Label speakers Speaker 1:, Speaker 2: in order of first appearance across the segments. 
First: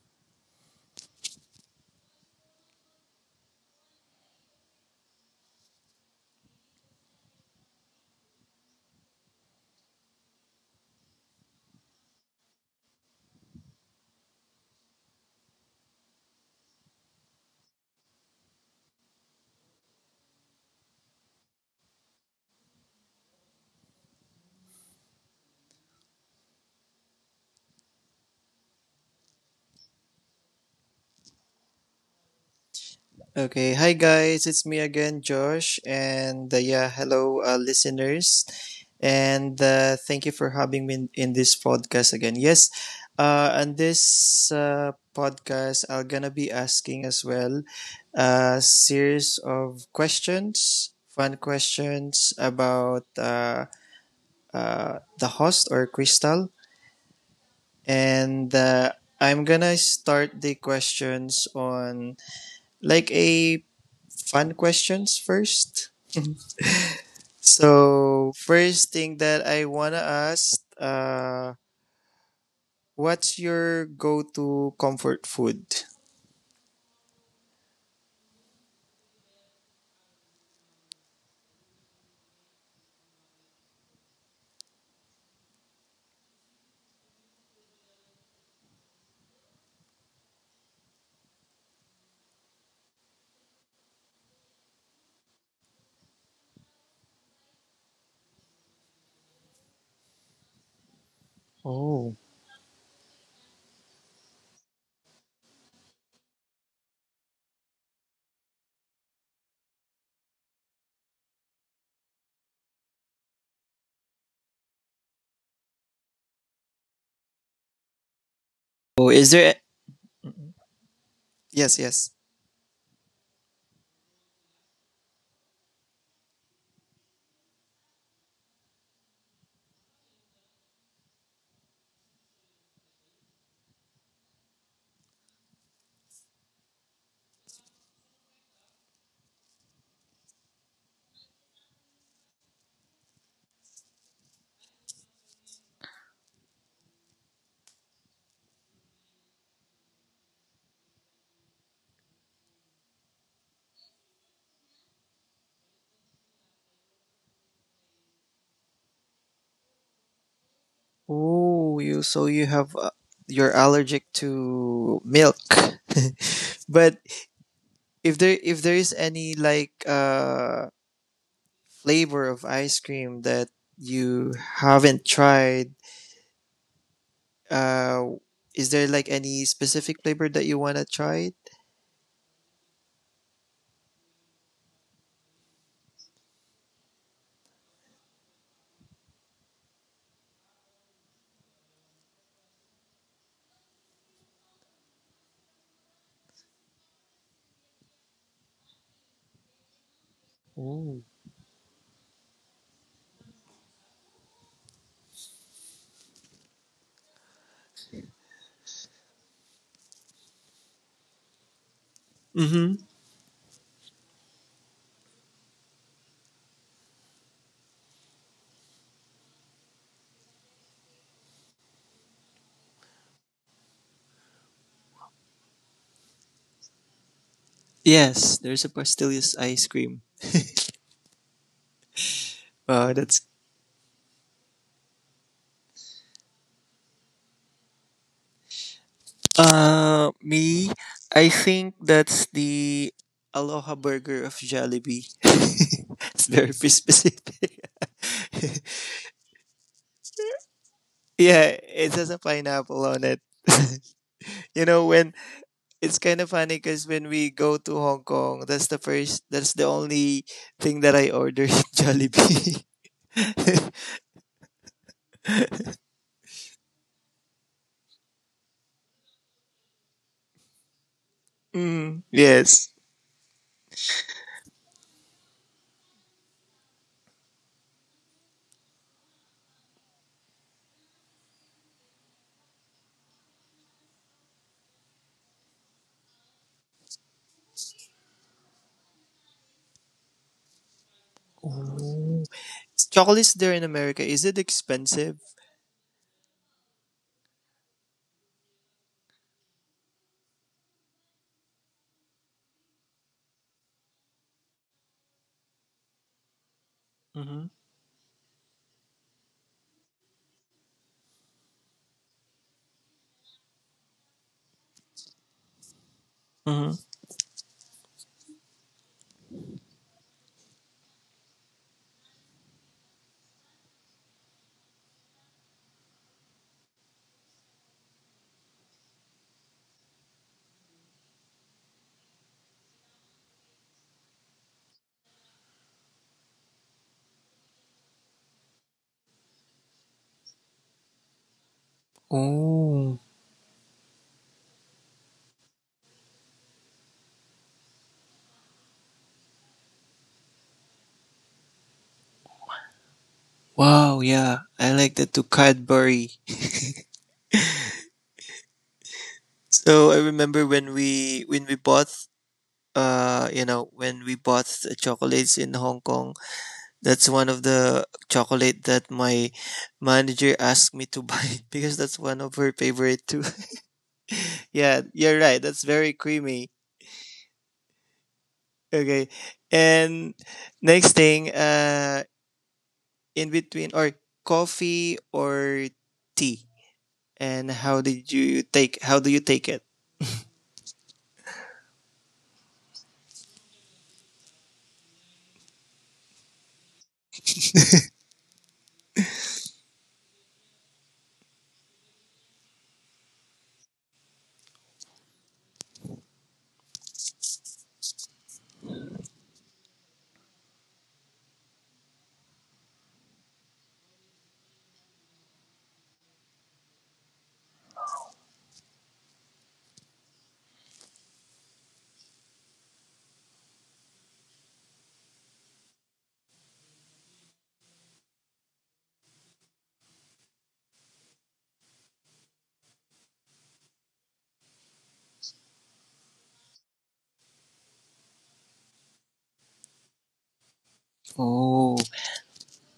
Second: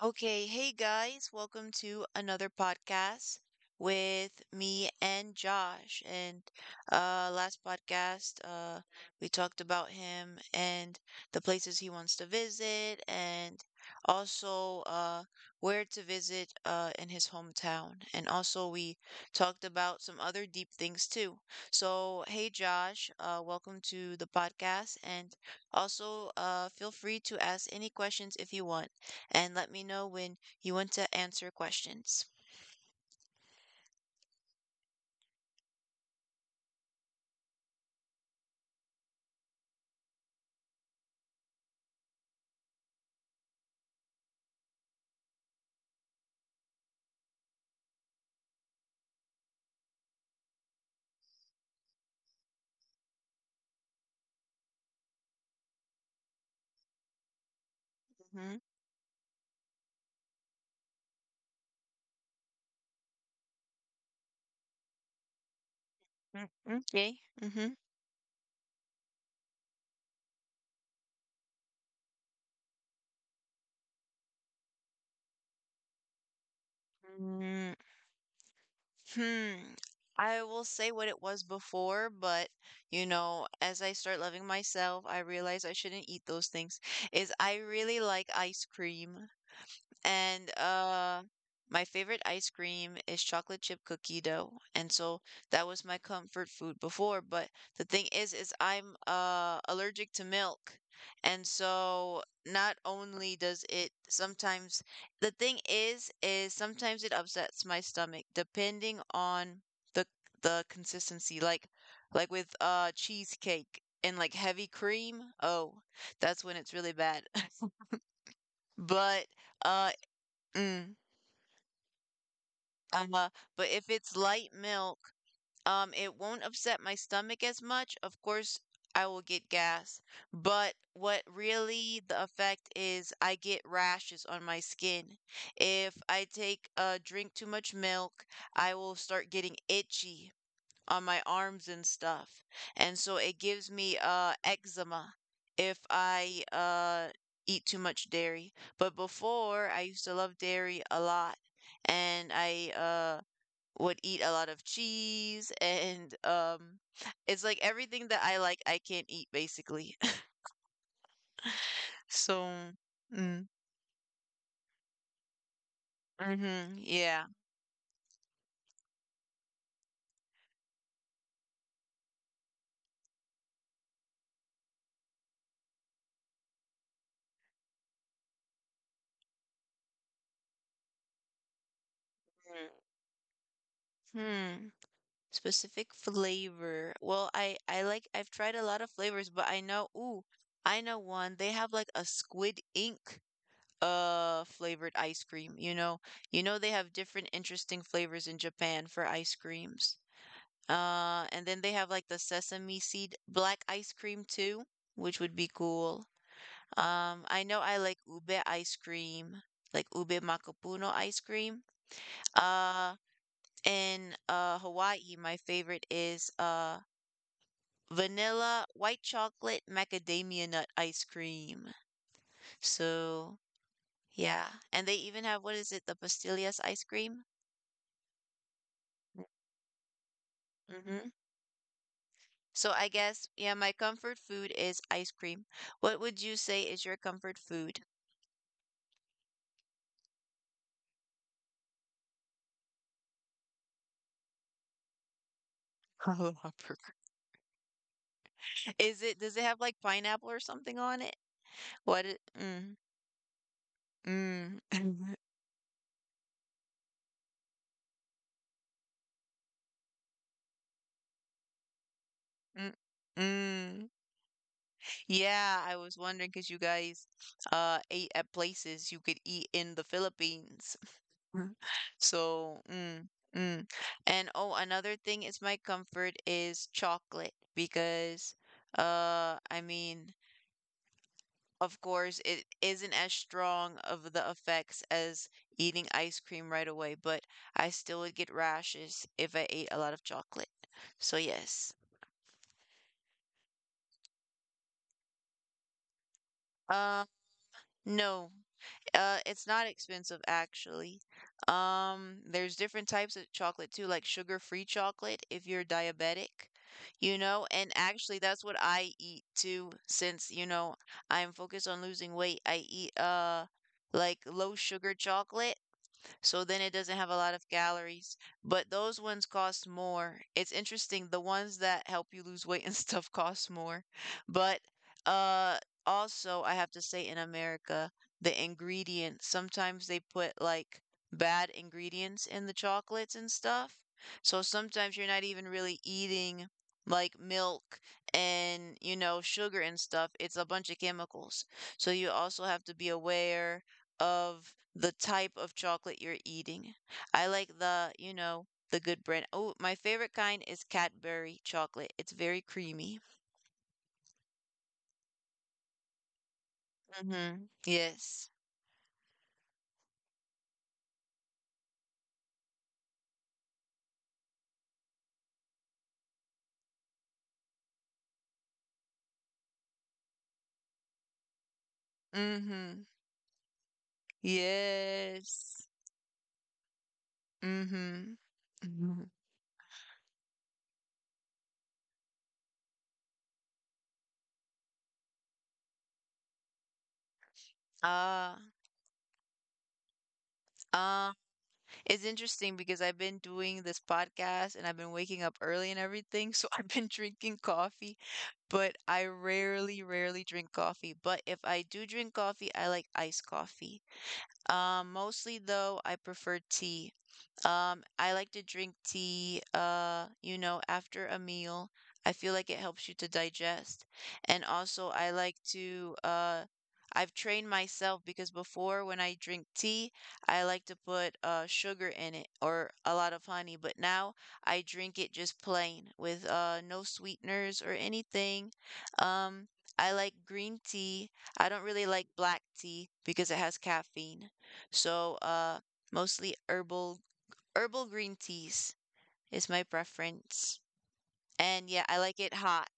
Speaker 1: Okay, hey guys, welcome to another podcast with me and Josh. And last podcast, we talked about him and the places he wants to visit, and also where to visit in his hometown. And also we talked about some other deep things too. So, hey Josh, welcome to the podcast, and also feel free to ask any questions if you want, and let me know when you want to answer questions.
Speaker 2: Okay, hi guys, it's me again, Josh, and yeah, hello, listeners, and thank you for having me in this podcast again. Yes, on this podcast, I'm gonna be asking as well a series of questions, fun questions about the host or Crystal, and
Speaker 1: Mhm.
Speaker 2: I'm gonna start the questions on like a fun questions first.
Speaker 1: Okay. Mhm.
Speaker 2: So, first thing that I want to ask, what's your go to comfort food?
Speaker 1: Mm, Hmm. I will say what it was before, but you know, as I start loving myself, I realize I shouldn't eat those things. Is I really like ice cream. And, uh, my favorite ice cream is chocolate chip cookie dough. And so that was my comfort food before, but the thing is I'm allergic to milk. And
Speaker 2: Oh.
Speaker 1: so not only does it sometimes the thing is sometimes it upsets my stomach depending on the the consistency, like with cheesecake and like heavy cream. Oh, that's when it's really bad.
Speaker 2: Oh,
Speaker 1: But
Speaker 2: is there?
Speaker 1: uh
Speaker 2: Mhm.
Speaker 1: mm.
Speaker 2: Yes, yes.
Speaker 1: Uh, but if it's light milk, it won't upset my stomach as much. Of course, I will get gas, but what really the effect is, I get rashes on my skin. If I take drink too much milk, I will start getting itchy on my arms and stuff. And so it gives me eczema if I eat too much dairy. But before, I used to love dairy a lot, and I would eat a lot of cheese, and it's like everything that I like I can't eat basically.
Speaker 2: Oh, you. So, you have.
Speaker 1: So mm,
Speaker 2: You're allergic to milk.
Speaker 1: mm-hmm,
Speaker 2: But
Speaker 1: yeah.
Speaker 2: if there is any like flavor of ice cream that you haven't tried, uh is there like any specific flavor that you want to try?
Speaker 1: Mm. Hmm. Specific flavor. Well, I've tried a lot of flavors, but I know, ooh, I know one. They have like a squid ink flavored ice cream, you know. You know they have different interesting flavors in Japan for ice creams.
Speaker 2: Oh.
Speaker 1: And then they have like the sesame seed black ice cream too, which would be cool. I know I like ube ice cream, like ube macapuno ice cream.
Speaker 2: Mm-hmm.
Speaker 1: Uh, in Hawaii, my favorite is vanilla white chocolate macadamia nut ice cream. So yeah, and they even have, what is it, the pastillas ice cream?
Speaker 2: Yes, there's a Pastelius ice cream.
Speaker 1: Mm-hmm. So I
Speaker 2: That's
Speaker 1: guess yeah, my comfort food is ice cream. What would you say is your comfort food?
Speaker 2: Me. I think that's the Aloha Burger of Jollibee. It's very
Speaker 1: Lobster.
Speaker 2: specific.
Speaker 1: Is it, does it have, like, pineapple or something on it?
Speaker 2: Yeah, it has
Speaker 1: What
Speaker 2: a
Speaker 1: it mm,
Speaker 2: pineapple on it.
Speaker 1: mm,
Speaker 2: You know, when, it's kind of funny, because when we go to Hong Kong, that's the only thing that I order, Jollibee.
Speaker 1: mm, mm. Yeah, I was wondering because you guys, ate at places you could eat in the Philippines.
Speaker 2: Mm,
Speaker 1: So,
Speaker 2: yes.
Speaker 1: mm, mm. And, oh, another thing is my comfort is chocolate because, I mean, of course, it isn't as strong of the effects as eating ice cream right away, but I still would get rashes if I ate a lot of chocolate. So yes.
Speaker 2: Oh. Chocolate there in America, is it expensive?
Speaker 1: Uh, no. It's not expensive actually. There's different types of chocolate too, like sugar-free chocolate if you're diabetic, you
Speaker 2: Mhm.
Speaker 1: know, and actually that's what I eat too, since, you know, I'm focused on losing weight. I eat like low sugar chocolate so then it
Speaker 2: Mhm.
Speaker 1: doesn't have a lot of calories. But those ones cost more. It's interesting, the ones that help you lose weight and stuff cost more. But uh also I have to say in America, the ingredients, sometimes they put like bad ingredients in the chocolates and stuff. So sometimes you're not even really eating like milk and, you know, sugar and stuff. It's a bunch of chemicals. So you also have to be
Speaker 2: Oh,
Speaker 1: aware of the type of chocolate you're eating. I like the, you know, the good brand. Oh, my favorite kind is Cadbury chocolate. It's very creamy.
Speaker 2: wow, yeah. I like the to Cadbury.
Speaker 1: Mm-hmm. Yes.
Speaker 2: So I remember when we bought, you know, when we bought the chocolates in Hong Kong, that's one of the chocolate that my manager asked me to buy because that's one of her
Speaker 1: Mm-hmm.
Speaker 2: favorite too. Yeah, you're right. That's
Speaker 1: Yes.
Speaker 2: very creamy.
Speaker 1: Mm-hmm. Mm-hmm.
Speaker 2: Okay. And next thing, in between, or coffee or tea. And
Speaker 1: Ah,
Speaker 2: how do you take it?
Speaker 1: uh, it's interesting because I've been doing this podcast and I've been waking up early and everything, so I've been drinking coffee, but I rarely, rarely drink coffee. But if I do drink coffee, I like iced coffee. Mostly though, I prefer tea. I like to drink tea, you know, after a meal. I feel like it helps you to digest. And also, I like to, I've trained myself, because before when I drink tea, I like to put sugar in it or a lot of honey, but now I drink it just plain with no sweeteners or anything. Um, I like green tea. I don't really like black tea because it has caffeine. So, mostly herbal green teas is my preference. And
Speaker 2: Oh,
Speaker 1: yeah, I like it hot.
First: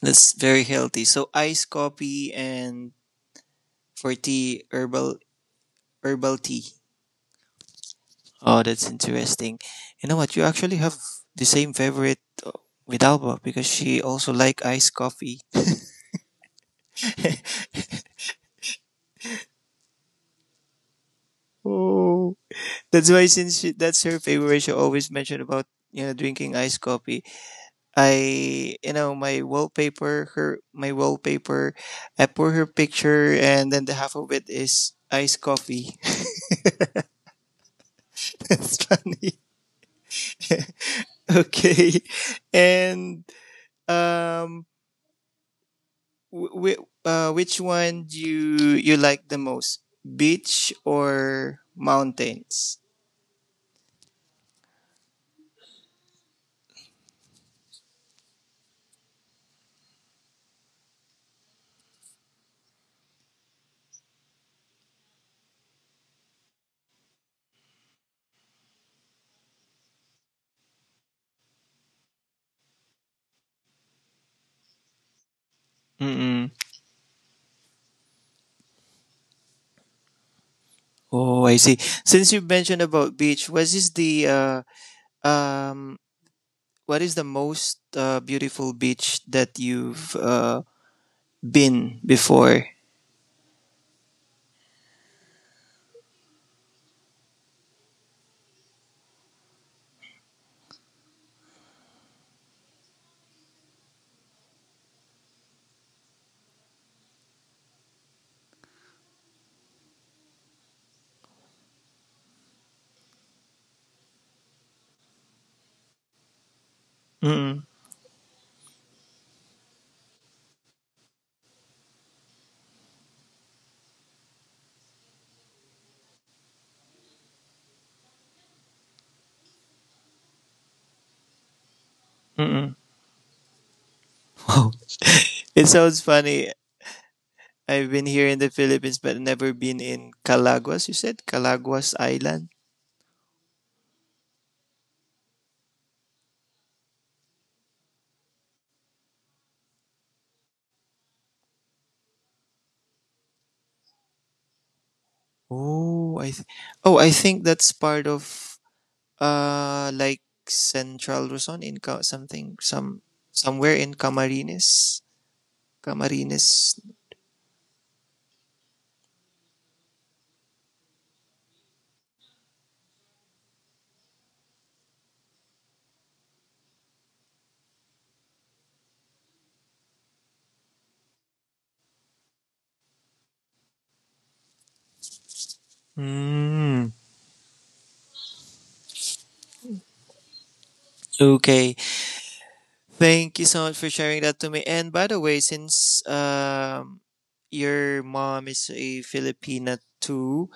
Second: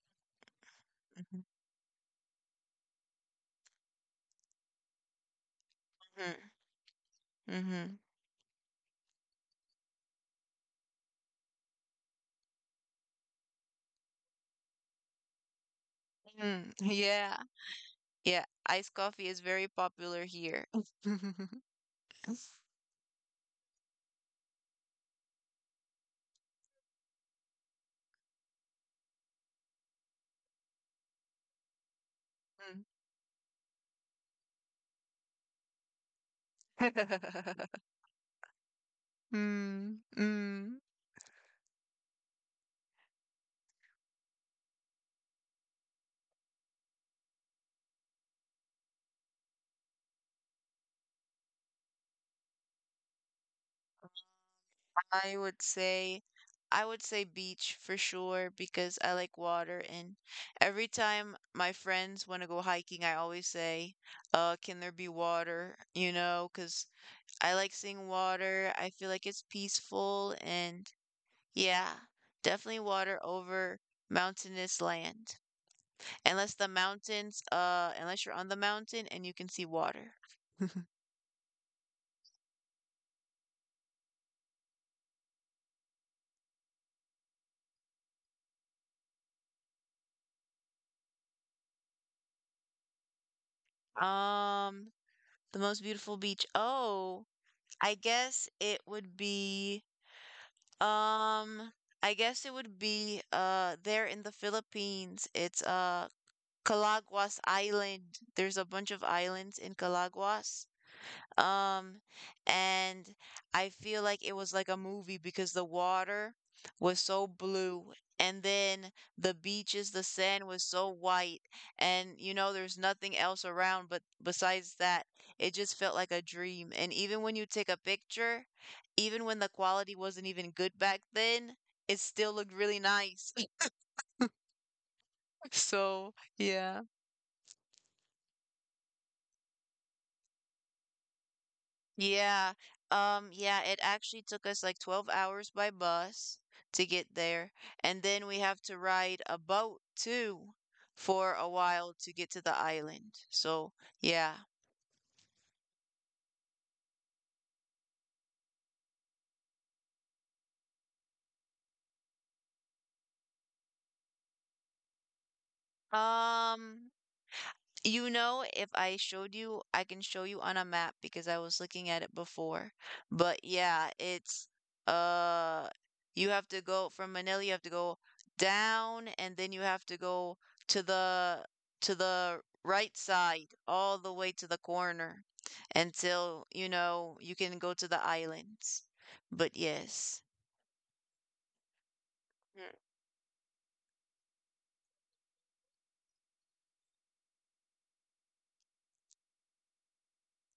Speaker 2: that's very healthy. So
Speaker 1: Mhm.
Speaker 2: iced coffee, and for tea, herbal tea.
Speaker 1: Mhm. Mhm.
Speaker 2: Oh, that's interesting. You know what? You actually have the same favorite, uh, with Alba, because she also like iced coffee.
Speaker 1: Yeah. Yeah, iced coffee is very popular here.
Speaker 2: Oh, that's why, since she, that's her favorite, she always mentioned about, you know, drinking iced coffee. I you know my wallpaper, her My wallpaper, I put her picture, and then the half of it is iced coffee.
Speaker 1: Mm.
Speaker 2: That's funny.
Speaker 1: Mm. mm.
Speaker 2: Okay. And um, which one do you like the most? Beach or mountains?
Speaker 1: I would say, beach for sure because I like water, and every time my friends want to go hiking, I always say, can there be water? You know, because I like seeing water. I feel like it's peaceful and yeah, definitely water over mountainous land.
Speaker 2: Mm-mm.
Speaker 1: Unless the mountains, unless you're on the mountain and you can see water.
Speaker 2: Oh, I see. Since you mentioned about beach, um what is the most beautiful beach that you've been before?
Speaker 1: Um, the most beautiful beach. Oh, I guess it would be um there in the Philippines. It's Calaguas Island. There's a bunch of islands in Calaguas. Um, and I feel like it was like a movie because the water was so
Speaker 2: Mm-mm.
Speaker 1: blue, and then the beaches, the sand was so white, and you know there's nothing else around but besides that. It just felt like a dream. And even when you take a picture, even when the quality wasn't even good back then, it still looked
Speaker 2: Mm-mm.
Speaker 1: really nice.
Speaker 2: Wow. It sounds
Speaker 1: So,
Speaker 2: funny.
Speaker 1: yeah.
Speaker 2: I've been here in the Philippines but never been in Calaguas. You said Calaguas Island?
Speaker 1: Yeah. Yeah, it actually took us like 12 hours by bus to get there. And then we have to ride a boat too for a while to get to the island. So, yeah.
Speaker 2: Oh, I th- oh, I think that's part of like Central Luzon in Ca- something some somewhere in Camarines, Camarines.
Speaker 1: Um, you know, if I showed you, I can show you on a map because I was looking at it before. But yeah, it's uh you have to go from Manila, you have to go down and then you have to go to the to the right side all the way to the corner until, you
Speaker 2: Mm,
Speaker 1: know, you can go to the islands. But yes.
Speaker 2: okay. Thank you so much for sharing that to me. And by the way, since your mom is a Filipina too,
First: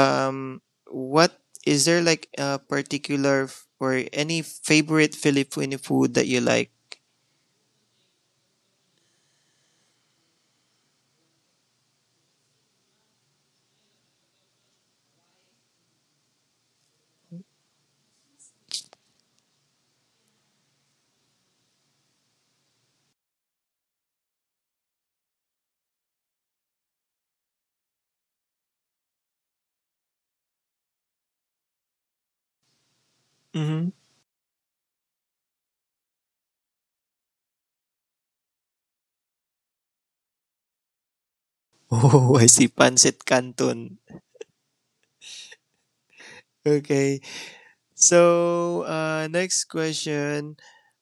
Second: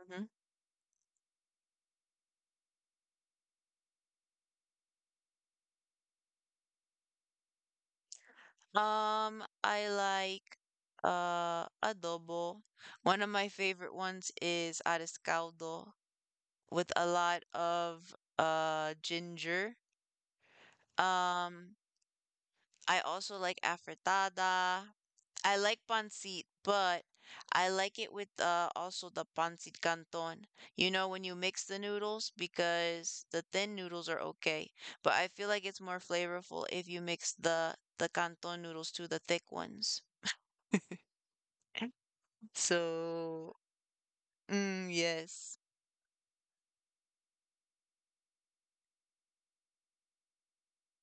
Speaker 1: Mm-hmm.
Speaker 2: what, is there like a particular or any favorite Filipino food that you like?
Speaker 1: I like adobo. One of my favorite ones is ares caldo with a lot of ginger. Um, I also like afritada. I like pancit, but I like it with also the pancit canton. You know, when you mix the noodles, because the thin noodles are okay, but I feel like it's more flavorful if you mix the canton noodles to the thick ones.
Speaker 2: Oh, I see, pancit
Speaker 1: So,
Speaker 2: canton.
Speaker 1: yes.
Speaker 2: Okay. So, next question.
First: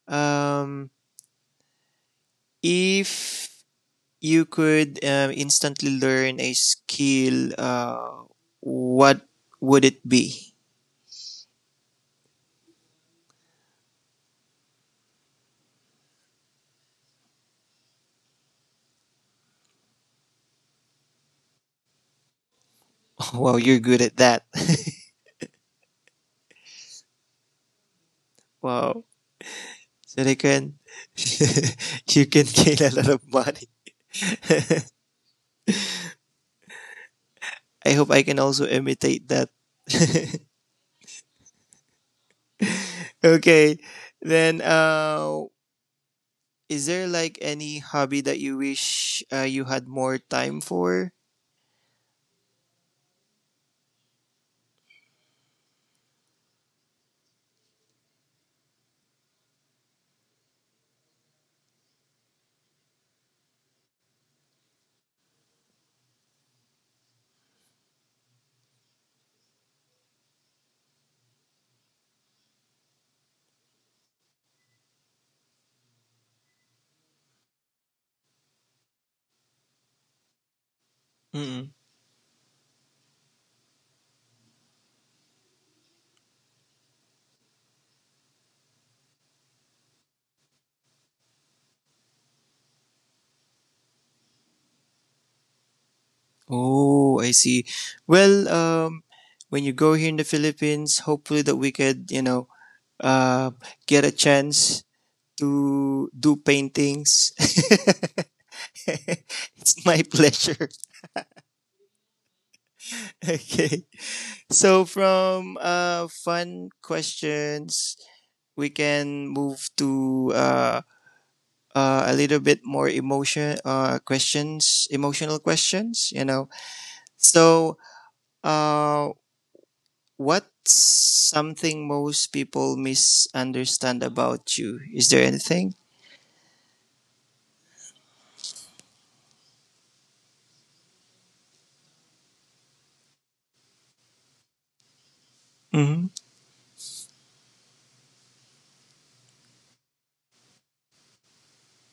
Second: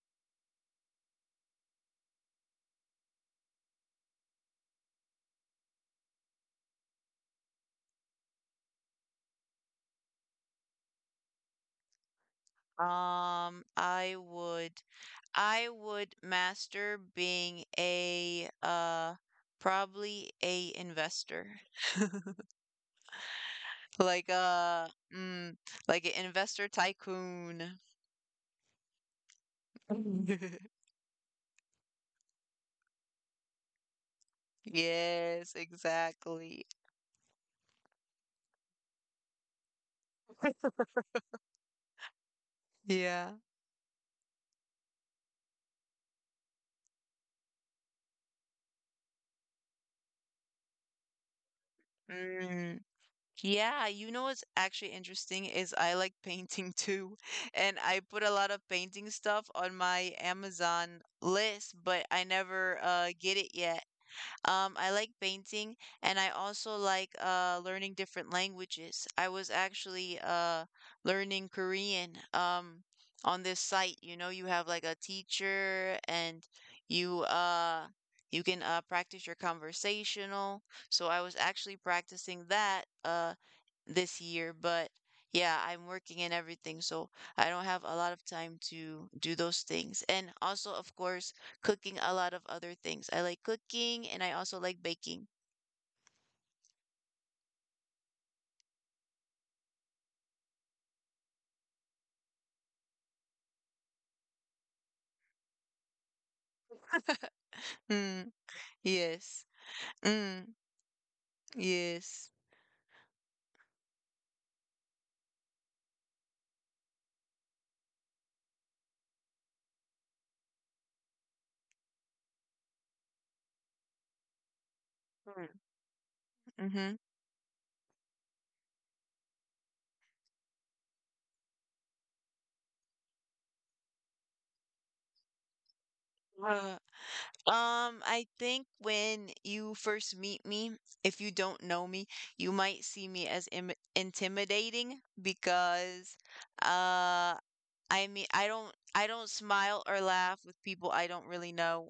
Speaker 2: Um, if you could, instantly learn a skill, what would it be?
Speaker 1: Um, I would I would master being a probably a investor.
Speaker 2: Wow, you're good at
Speaker 1: Like
Speaker 2: that.
Speaker 1: uh mm, like an investor tycoon.
Speaker 2: Wow. So they can, you can gain a lot of money.
Speaker 1: Yes, exactly.
Speaker 2: I hope I can also imitate that.
Speaker 1: Yeah.
Speaker 2: Okay. Then, is there like any hobby that you wish you had more time for?
Speaker 1: Mm. Yeah, you know what's actually interesting is I like painting too. And I put a lot of painting stuff on my Amazon list, but I never get it yet. I like painting and I also like learning different languages. I was actually learning Korean, on this site. You know, you have like a teacher and you uh you can practice your conversational. So I was
Speaker 2: Mm-mm.
Speaker 1: actually practicing that this year, but yeah, I'm working and everything, so I don't have a lot of time to do those things. And also, of course, cooking a lot of other things. I like cooking and I also like baking.
Speaker 2: Oh, I see. Well, when you go here in the Philippines, hopefully that we could, you know, uh, get a chance to do paintings.
Speaker 1: Mm, yes.
Speaker 2: It's my
Speaker 1: Mm,
Speaker 2: pleasure.
Speaker 1: yes.
Speaker 2: Okay. So from, fun questions, we can move to a little bit more emotional questions, you know.
Speaker 1: Mm-hmm.
Speaker 2: So, uh, what's something most people misunderstand about you? Is there anything?
Speaker 1: Uh, I think when you first meet me, if you don't know me, you might see me as im intimidating,
Speaker 2: Mm-hmm.
Speaker 1: because uh I mean, I don't smile or laugh with people I don't really know.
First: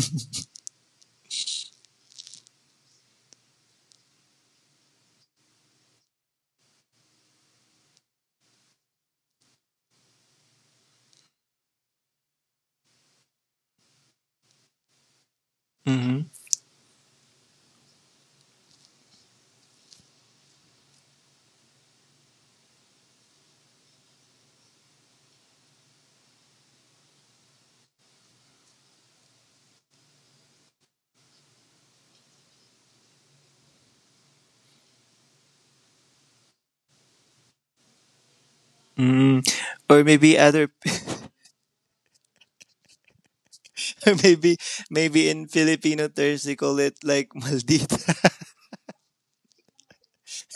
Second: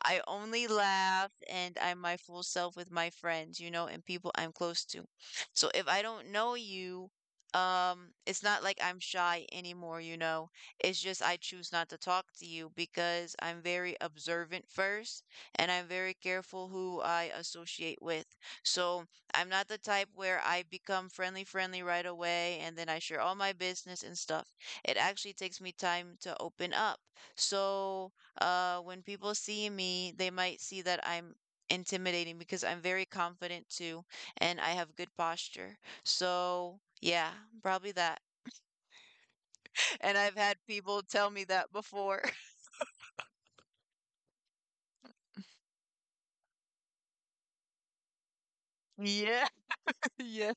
Speaker 1: I only laugh and I'm my full self with my friends, you know, and people I'm close to. So if I don't know you, it's not like I'm shy anymore, you know. It's just I choose not to talk to you because I'm very observant first, and I'm very
Speaker 2: Mm-hmm.
Speaker 1: careful who I associate with. So I'm not the type where I become friendly, friendly right away and then I share all my business and stuff. It actually takes me time to open up. So when people see me, they might see that I'm intimidating because I'm very confident too, and I have good posture. So, yeah, probably that.
Speaker 2: Mm. Or
Speaker 1: And I've
Speaker 2: maybe
Speaker 1: had
Speaker 2: other,
Speaker 1: people tell me that before.
Speaker 2: or maybe maybe in Filipino terms they call it like maldita.
Speaker 1: Yeah, yes.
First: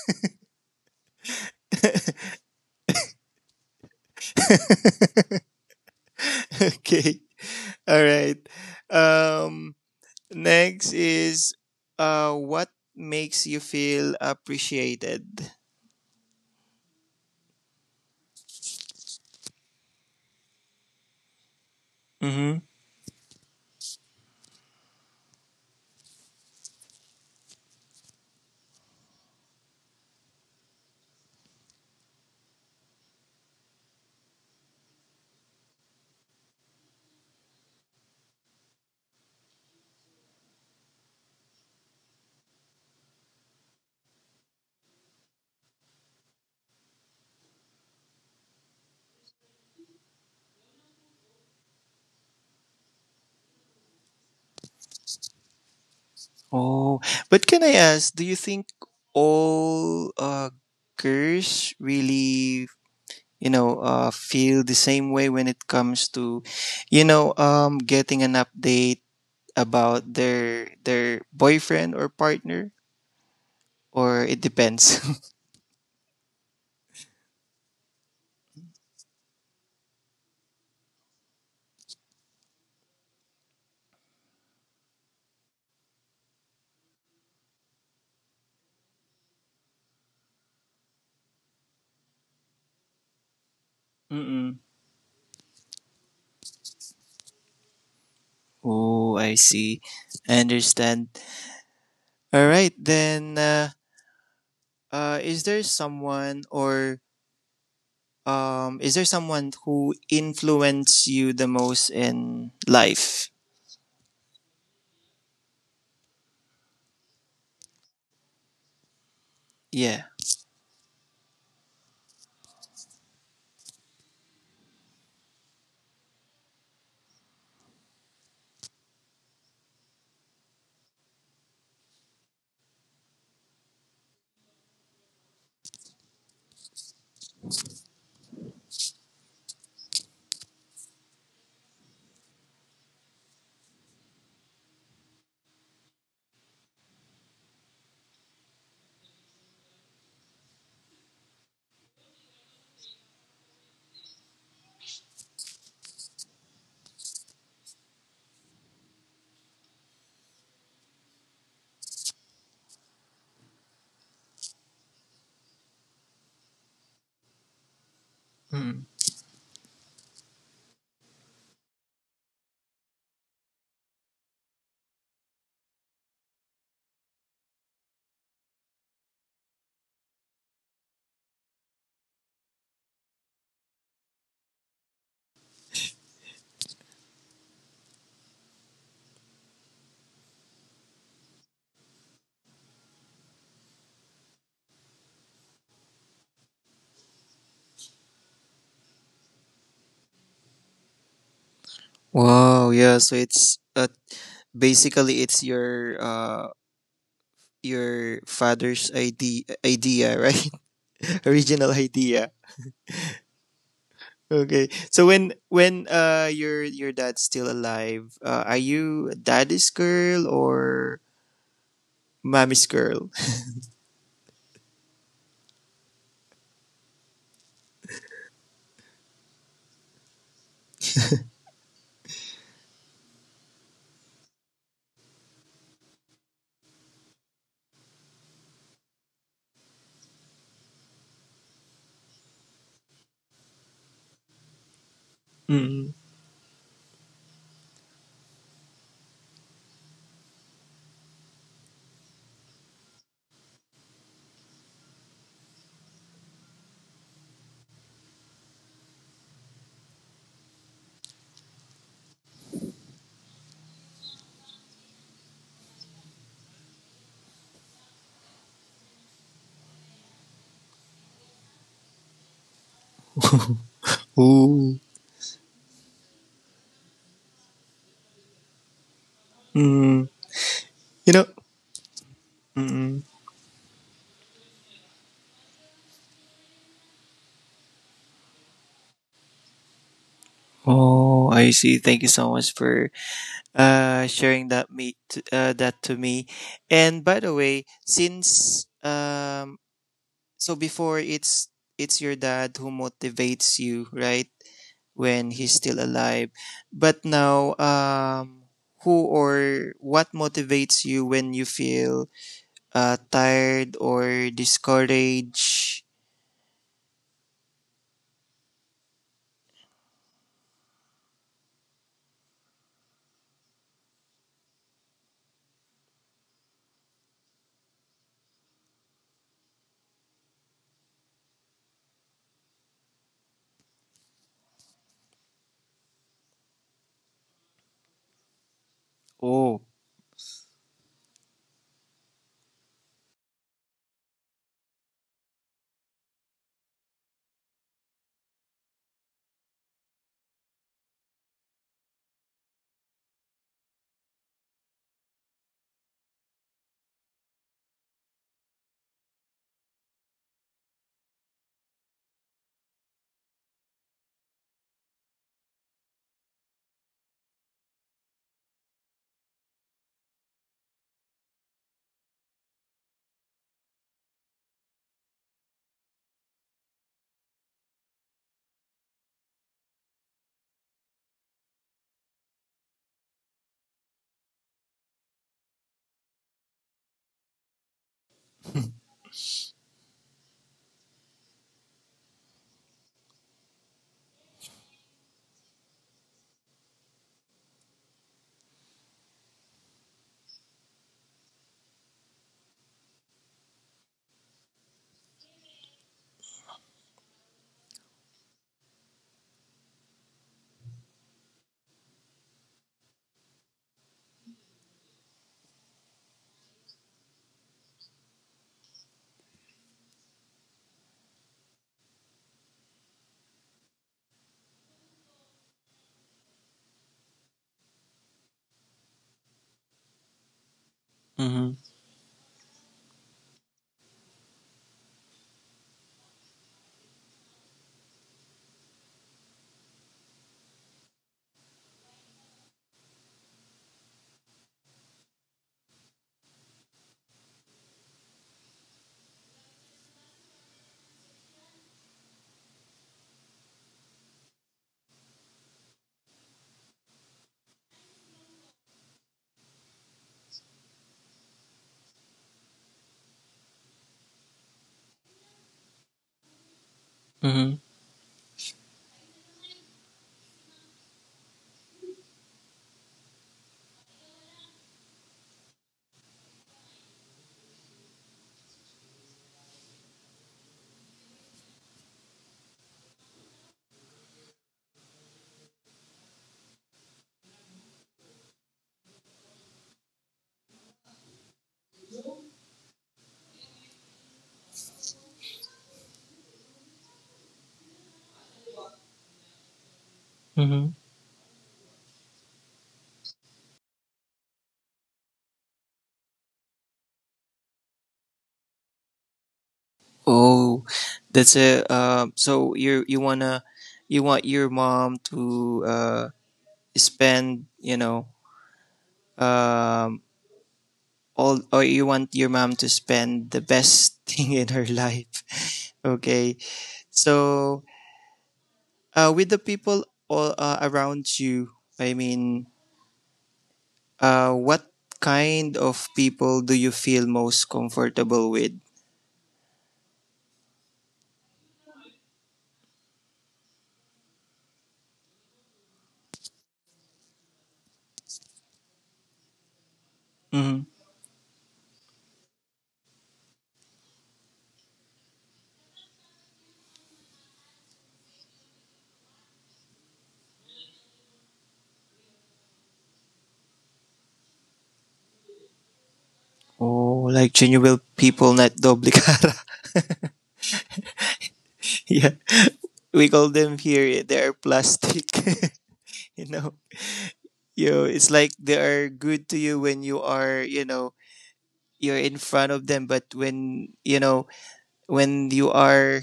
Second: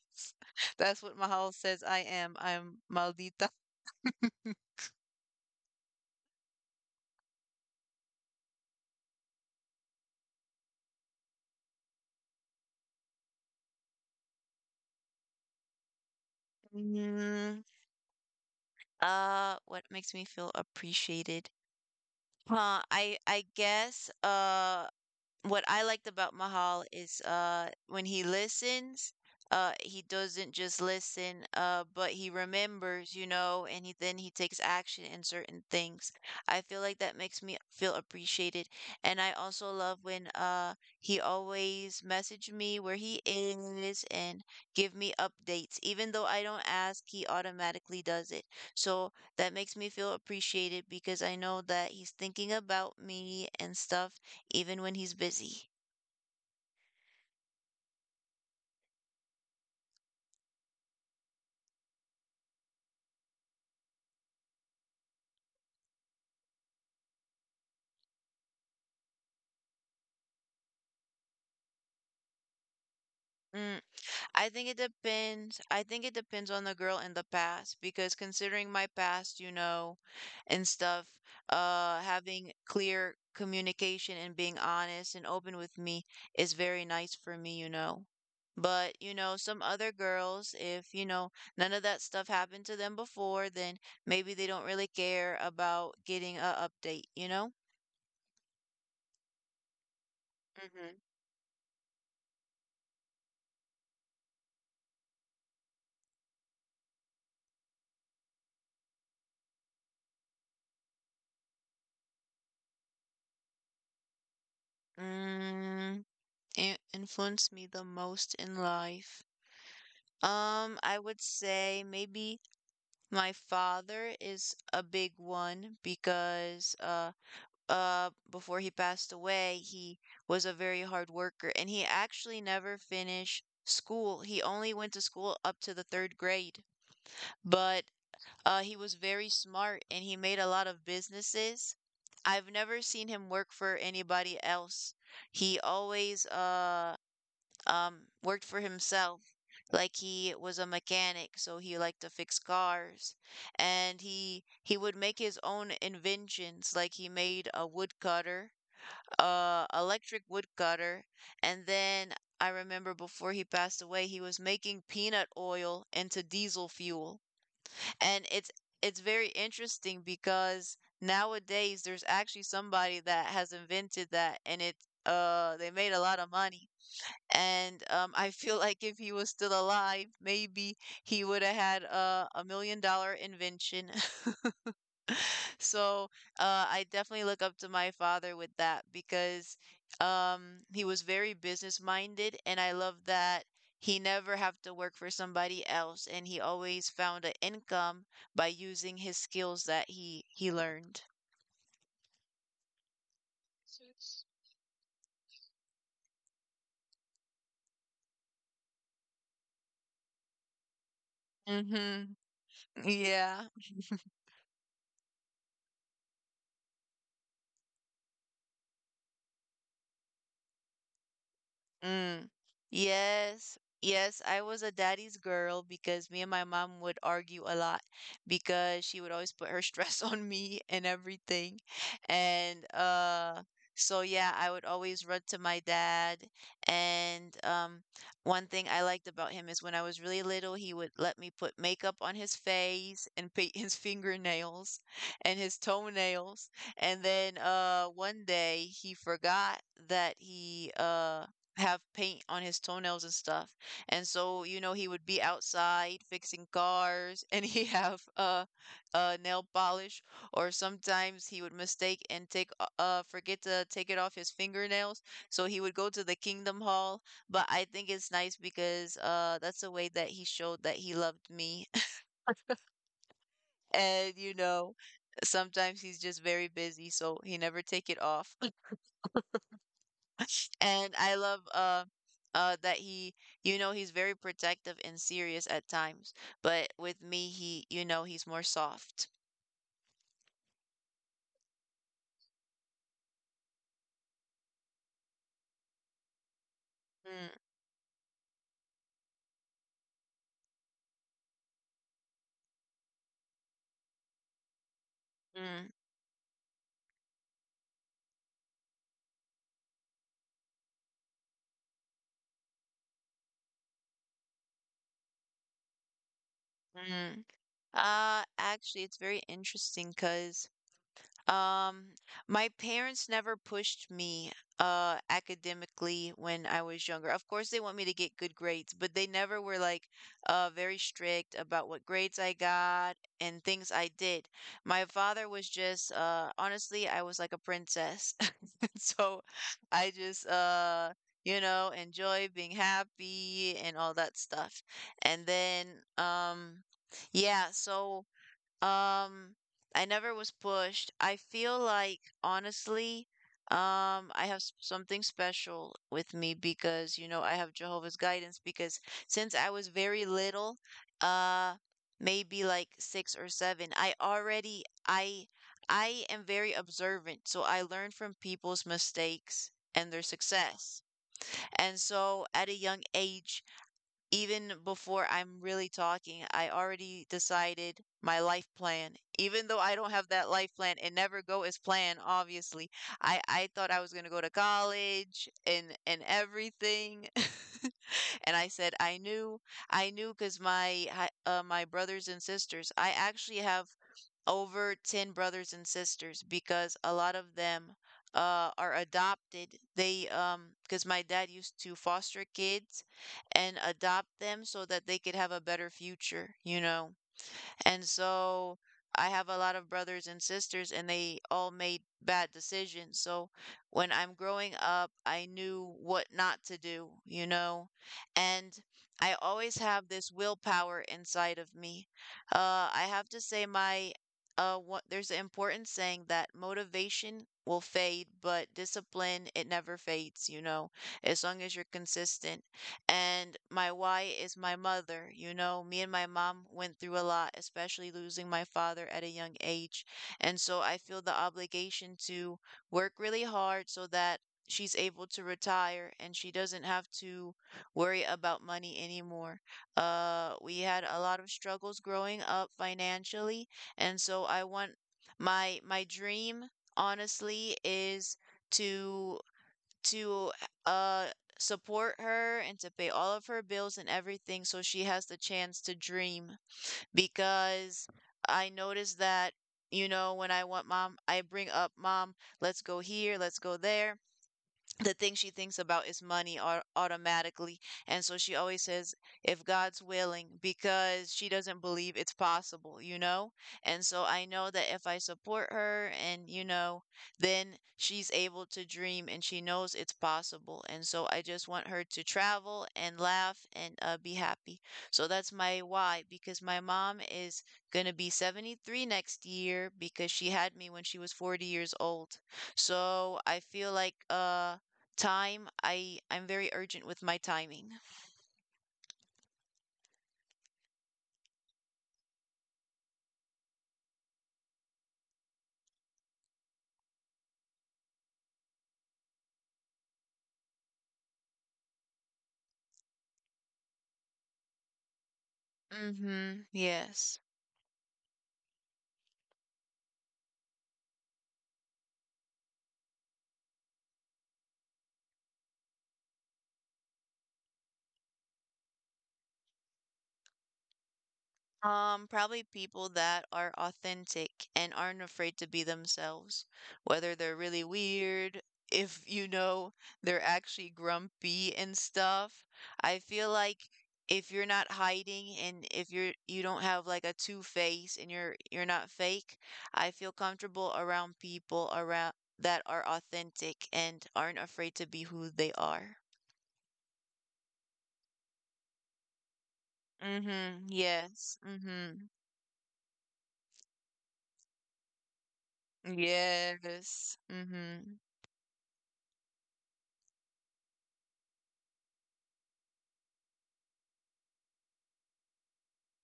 Speaker 1: That's what Mahal says I am. I'm maldita.
Speaker 2: Okay, all right. Um, Next is, what makes you feel appreciated?
Speaker 1: Mm, what makes me feel appreciated?
Speaker 2: Hmm.
Speaker 1: Huh, I I guess uh What I liked about Mahal is when he listens, he doesn't just listen, but he remembers, you know, and he takes action in certain things. I feel like that makes me feel appreciated. And I also love when he always message me where he is and give me updates. Even though I don't ask, he automatically does it. So that makes me feel appreciated because I know that he's thinking about me and stuff even when he's busy?
Speaker 2: Oh, but can I ask, do you think all girls really, you know, feel the same way when it comes to, you know, getting an update about their boyfriend or partner,
Speaker 1: Mm,
Speaker 2: or it
Speaker 1: I think it
Speaker 2: depends?
Speaker 1: depends. I think it depends on the girl and the past because considering my past, you know, and stuff, having clear communication and being honest and open with me is very nice for me, you know. But, you know, some other girls, if, you know, none of that stuff happened to them before, then maybe they
Speaker 2: Mm-mm.
Speaker 1: don't really care about getting a update, you know?
Speaker 2: Oh, I see. I
Speaker 1: hmm
Speaker 2: understand. All right, then, is there someone, or is there someone who influenced you the most in life?
Speaker 1: Mm. Influenced me the most in life?
Speaker 2: Yeah.
Speaker 1: I would say maybe my father is a big one because before he passed away, he was a very hard worker and he actually never finished school. He only went to school up to the third grade, but he was very smart and he made a lot of businesses. I've never seen him work for anybody else. He always um, worked for himself. Like he was a mechanic, so he liked to fix cars, and he would make his own inventions. Like he made a woodcutter, electric woodcutter, and then I remember before he passed away, he was making peanut oil into diesel fuel, and it's
Speaker 2: Mm.
Speaker 1: it's very interesting because nowadays there's actually somebody that has invented that, and it they made a lot of money. And I feel like if he was still alive, maybe he would have had a million dollar invention. So I definitely look up to my father with that because he was very business minded, and I love that he never have to work for somebody else, and he always found an income by using his skills that he learned.
Speaker 2: Wow. Yeah. So it's, basically it's your father's idea, right? Original
Speaker 1: Mm-hmm.
Speaker 2: idea.
Speaker 1: Yeah.
Speaker 2: Okay. So when your dad's still alive, are you daddy's girl or
Speaker 1: Mm.
Speaker 2: mommy's girl?
Speaker 1: Yes. Yes, I was a daddy's girl because me and my mom would argue a lot because she would always put her stress on me and everything. And so yeah, I would always run to my dad. And one thing I liked about him is when I was really little, he would let me put makeup on his face and paint his fingernails and his
Speaker 2: Mm.
Speaker 1: toenails. And then one day he forgot that he have paint on his toenails and stuff. And so, you know, he would be outside fixing cars and he have nail polish or sometimes he would mistake and take forget to take it off his fingernails. So he would go to the Kingdom Hall, but I think it's nice because that's a way that he showed that he loved me. And you know,
Speaker 2: Ooh.
Speaker 1: sometimes he's just very busy, so he never take it off.
Speaker 2: Mm.
Speaker 1: And
Speaker 2: You
Speaker 1: I
Speaker 2: know.
Speaker 1: love that
Speaker 2: Mm.
Speaker 1: he you know he's very protective and serious at times, but with me he you know he's more soft.
Speaker 2: Oh, I see. Thank you so much for sharing that me to, that to me. And by the
Speaker 1: Mm,
Speaker 2: way, since so before it's your dad who motivates you, right? When he's
Speaker 1: mm,
Speaker 2: still alive, but now, who or what motivates you when you feel tired or discouraged?
Speaker 1: mm. Actually it's very interesting because. Um, my parents never pushed me academically when I was younger. Of course, they want me to get good grades, but they never were like very strict about what grades I got and things I did. My father was just honestly, I was like a princess. So
Speaker 2: Oh.
Speaker 1: I just you know, enjoy being happy and all that stuff. And then um yeah, so um, I never was pushed. I feel like honestly, I have something special with me because, you know, I have Jehovah's guidance because since I was very little, uh, maybe like six or seven, I I am very observant, so I learn from people's mistakes and their success. And so at a young age, even before I'm really talking, I already decided my life plan. Even though I don't have that life plan, it never go as planned, obviously. I thought I was going to go to college and everything. And I said I knew because my my brothers and sisters, I actually have over 10 brothers and sisters because a lot of them are adopted. They, because my dad used to foster kids and adopt them so that they could have a better future, you know. And so I have a lot of brothers and sisters, and they all made bad decisions. So when I'm growing up, I knew what not to do, you know? And I always have this willpower inside of me. I have to say, there's an important saying that motivation will fade, but discipline, it never fades, you know, as long
Speaker 2: Mm-hmm.
Speaker 1: as you're consistent. And my why is my mother. You know, me and my mom went through a lot, especially losing my father at a young age. And so I feel the obligation to work really hard so that she's able to retire and she doesn't have to worry about money anymore. We had a lot of struggles growing up financially, and so I want my dream honestly is to to uh support her and to pay all of her bills and everything so she has the chance to dream
Speaker 2: Mm-hmm.
Speaker 1: because I noticed that you know when I want mom I bring up mom, let's go here, let's go there, the thing she thinks about is money automatically. And so she always says, if God's willing, because she doesn't believe it's possible, you know? And so I know that if I support her and, you know, then she's able to dream and she knows it's possible. And so I just want her to travel and laugh and be happy. So that's my why, because my mom is going to be 73 next year because she had
Speaker 2: Mm-hmm.
Speaker 1: me when she was 40 years old. So I feel like, time, I'm very urgent with my timing.
Speaker 2: Oh, that's a, so you want your mom to spend you know um all or you want your mom to spend the best thing in her life. Okay,
Speaker 1: Mhm. Yes.
Speaker 2: so with the people all around you, I mean, what kind of people do you feel most comfortable with?
Speaker 1: Probably people that are authentic and aren't afraid to be themselves, whether they're really weird, if you know they're
Speaker 2: Hmm.
Speaker 1: actually grumpy and stuff. I feel like if you're not hiding and if you don't have like a two face and you're not fake, I feel comfortable around people around that are authentic and aren't afraid to be who they are.
Speaker 2: Oh, like genuine people, not duplicate.
Speaker 1: Mhm. Yes. Mhm.
Speaker 2: Yeah. We call them here, they are plastic. You know,
Speaker 1: Yes.
Speaker 2: you
Speaker 1: Mhm.
Speaker 2: it's like they are good to you when you are, you know, you're in front of them, but when, you know, when you are,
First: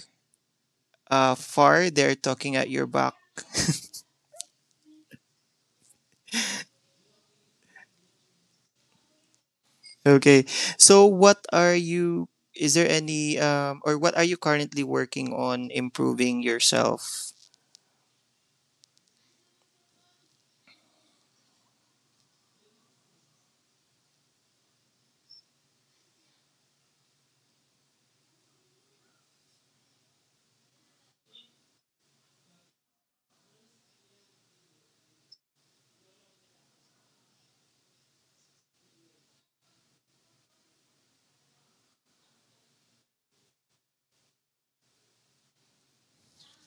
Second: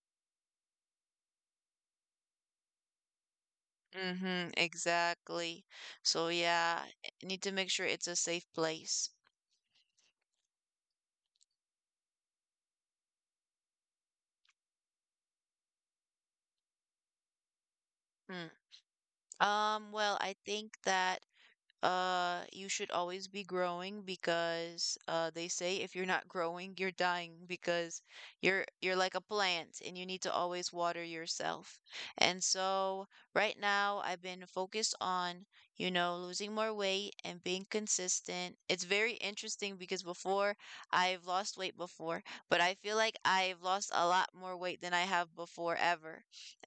Speaker 2: far, they're talking at your back.
Speaker 1: Mhm. Exactly. So yeah, need to make sure it's a safe place.
Speaker 2: Okay, so what are you, is there any, or what are you currently working on improving yourself?
Speaker 1: Mm. Well, I think that. You should always be growing because they say if you're not growing you're dying because you're like a plant and you need to always water yourself, and so right now I've been focused on you know losing more weight and being consistent. It's very interesting because before, I've lost weight before, but I feel like I've lost a lot more weight than I have before ever.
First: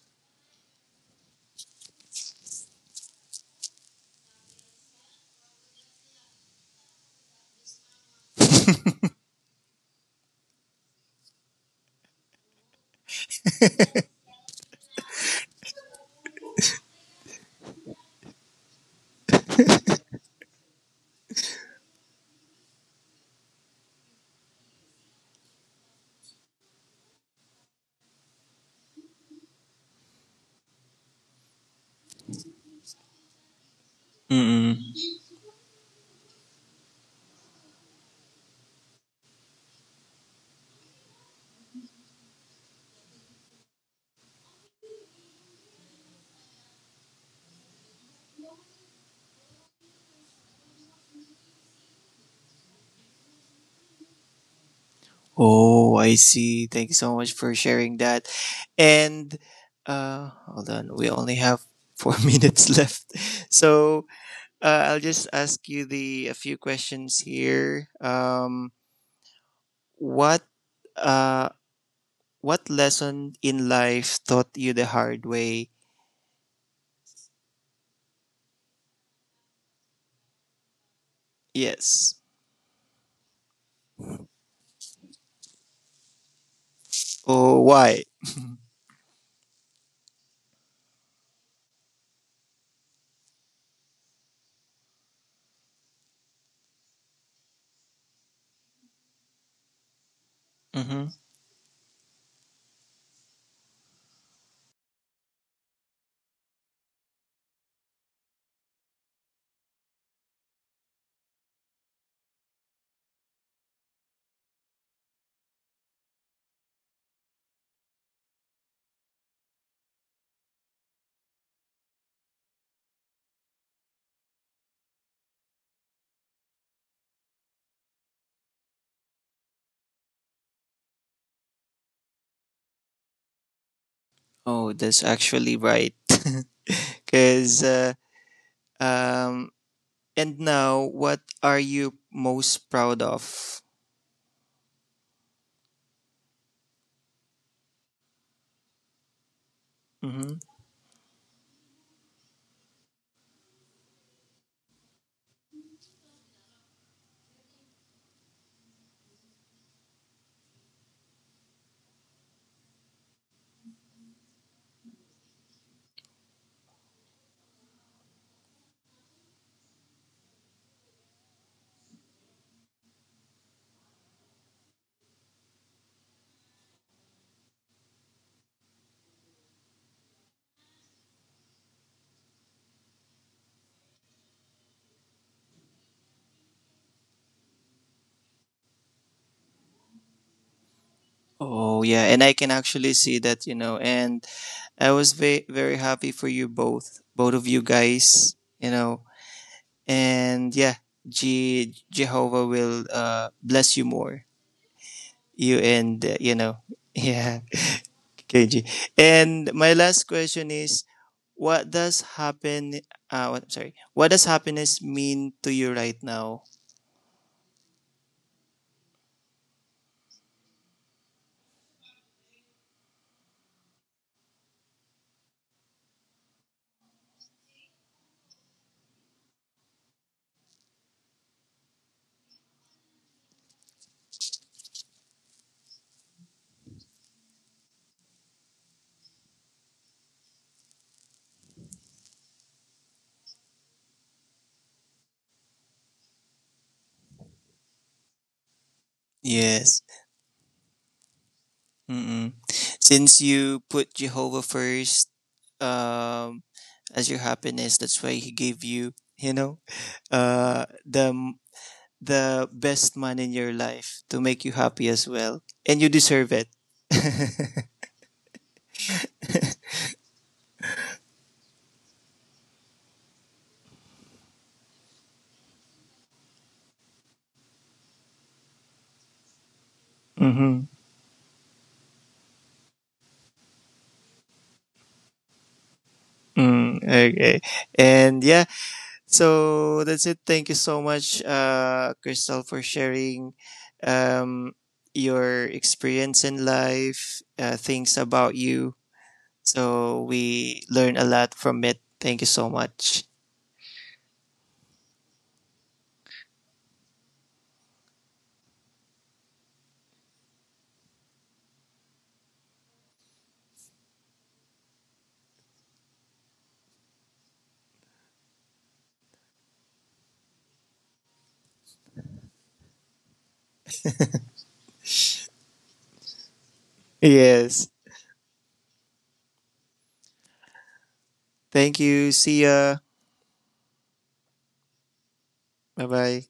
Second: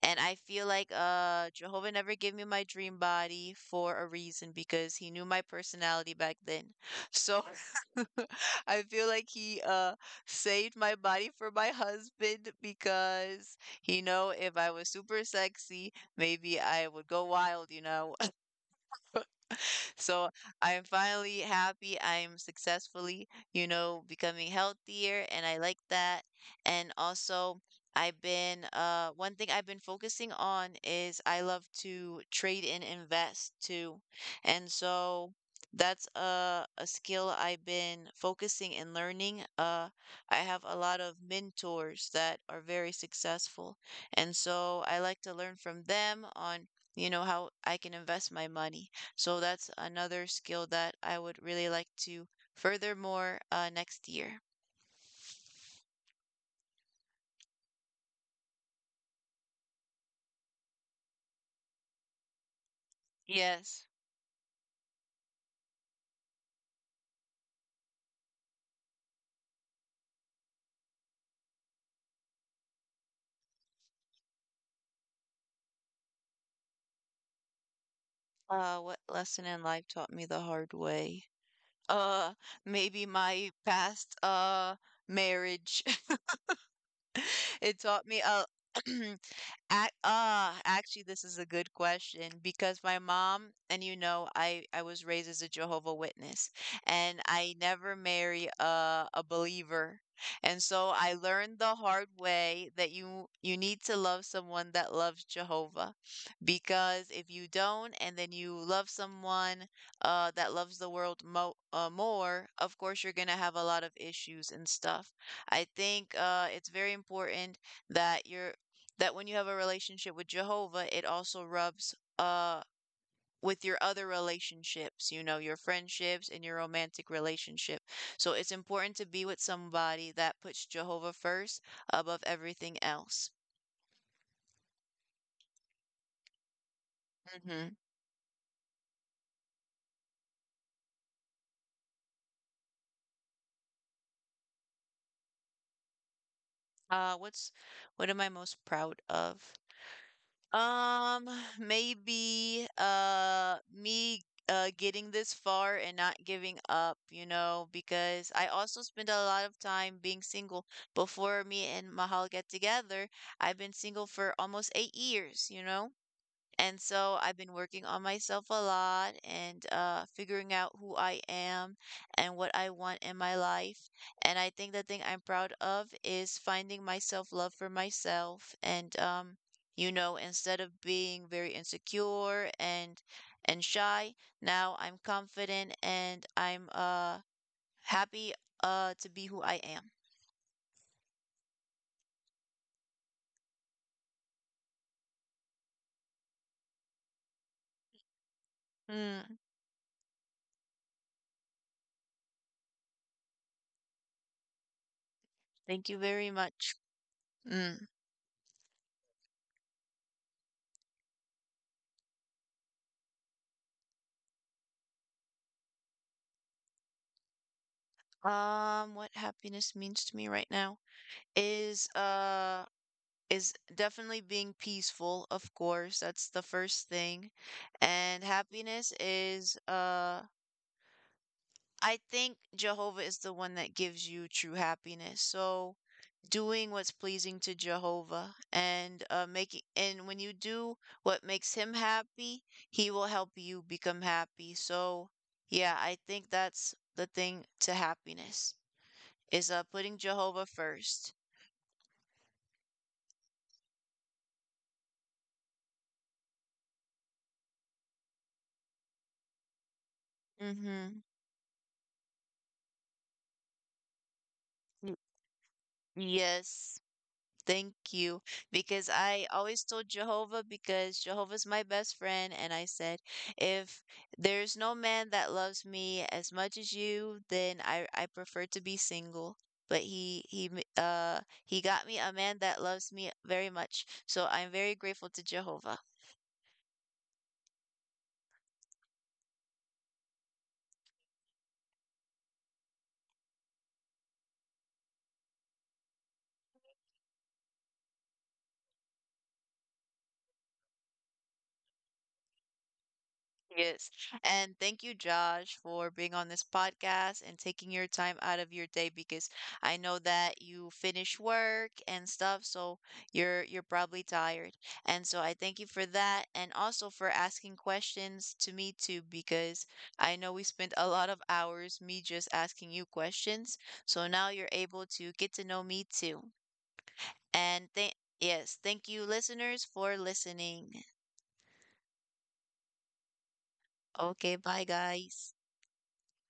Speaker 1: And I feel like Jehovah never gave me my dream body for a reason because he knew my personality back then. So I feel like he saved my body for my husband because he know if I was super sexy, maybe I would go wild, you know. So I'm finally happy. I'm successfully, you know, becoming healthier and I like that. And also I've been one thing I've been focusing on is I love to trade and invest too. And so that's a skill I've been focusing and learning. I have a lot of mentors that are very successful. And so I like to learn from them on, you know, how I can invest my money. So that's another skill that I would really like to further more, next year.
Speaker 2: Oh, I see. Thank you so much for sharing that. And hold on, we only have four minutes left,
Speaker 1: Yes.
Speaker 2: so I'll just ask you the a few questions here. What uh, what lesson in life taught you the hard way?
Speaker 1: What lesson in life taught me the hard way?
Speaker 2: Yes.
Speaker 1: Uh, maybe my past marriage.
Speaker 2: Oh,
Speaker 1: It
Speaker 2: why?
Speaker 1: taught me a actually, this is a good question because my mom and you know, I was raised as a Jehovah Witness, and I never marry a believer. And so
Speaker 2: Mm-hmm.
Speaker 1: I learned the hard way that you need to love someone that loves Jehovah, because if you don't, and then you love someone that loves the world mo more, of course you're gonna have a lot of issues and stuff. I think it's very important that you're that when you have a relationship with Jehovah, it also rubs with your other relationships, you know, your friendships and your romantic relationship. So it's important to be with somebody that puts Jehovah first above everything else.
Speaker 2: Oh, that's actually right. Because
Speaker 1: hmm
Speaker 2: um, and now, what are you most proud of?
Speaker 1: Uh, what's what am I most proud of? Um, maybe me getting this far and not giving up, you know, because I also spend a lot of time being single. Before me and Mahal get together, I've been single for almost 8 years, you know? And so I've been working on myself a lot and figuring out who I am and what I want in my life. And I think the thing I'm proud of is finding myself love for myself. And, you know, instead of being very insecure and shy, now I'm confident and I'm happy to be who I am.
Speaker 2: Oh yeah, and I can actually see that, you know, and I was very happy for you both, both of you guys, you know,
Speaker 1: Mm,
Speaker 2: and yeah, Jehovah will bless you more, you
Speaker 1: thank you
Speaker 2: and
Speaker 1: very
Speaker 2: you know,
Speaker 1: much.
Speaker 2: yeah,
Speaker 1: Mm.
Speaker 2: KG. And my last question is, what does happen? What, sorry, what does happiness mean to you right now?
Speaker 1: What happiness means to me right now is uh is definitely being peaceful, of course. That's the first thing. And happiness is I think Jehovah is the one that gives you true happiness. So doing what's pleasing to Jehovah and making and when you do what makes him happy, he will help you become happy. So yeah, I think that's the thing to happiness is
Speaker 2: Yes.
Speaker 1: putting Jehovah first.
Speaker 2: Mm-mm. Since you put Jehovah first, um, as your happiness, that's why He gave you, you know, uh,
Speaker 1: Mm-hmm.
Speaker 2: the the best man in your life to make you happy as well, and you deserve it.
Speaker 1: Yes.
Speaker 2: Mm-hmm.
Speaker 1: Thank you. Because I always told Jehovah, because Jehovah's my best friend. And I said, if there's no man that loves me as much as you, then I prefer to be single. But he got me a man that loves me very much. So I'm very grateful to Jehovah.
Speaker 2: Mm, okay, and yeah, so that's it. Thank you so much, Crystal, for sharing. Um, your experience in life, things about you. So we learn a lot from it. Thank you so much.
Speaker 1: Yes. And thank you, Josh, for being on this podcast and taking your time out of your day because I know that you finish work and stuff, so you're probably tired. And so I thank you for that and also for asking questions to me too because I know we spent a lot of hours me just asking you questions. So now you're able to get to know me too.
Speaker 2: Yes.
Speaker 1: Thank you listeners for listening.
Speaker 2: Thank you. See ya.
Speaker 1: Okay, bye guys.
Speaker 2: Bye bye.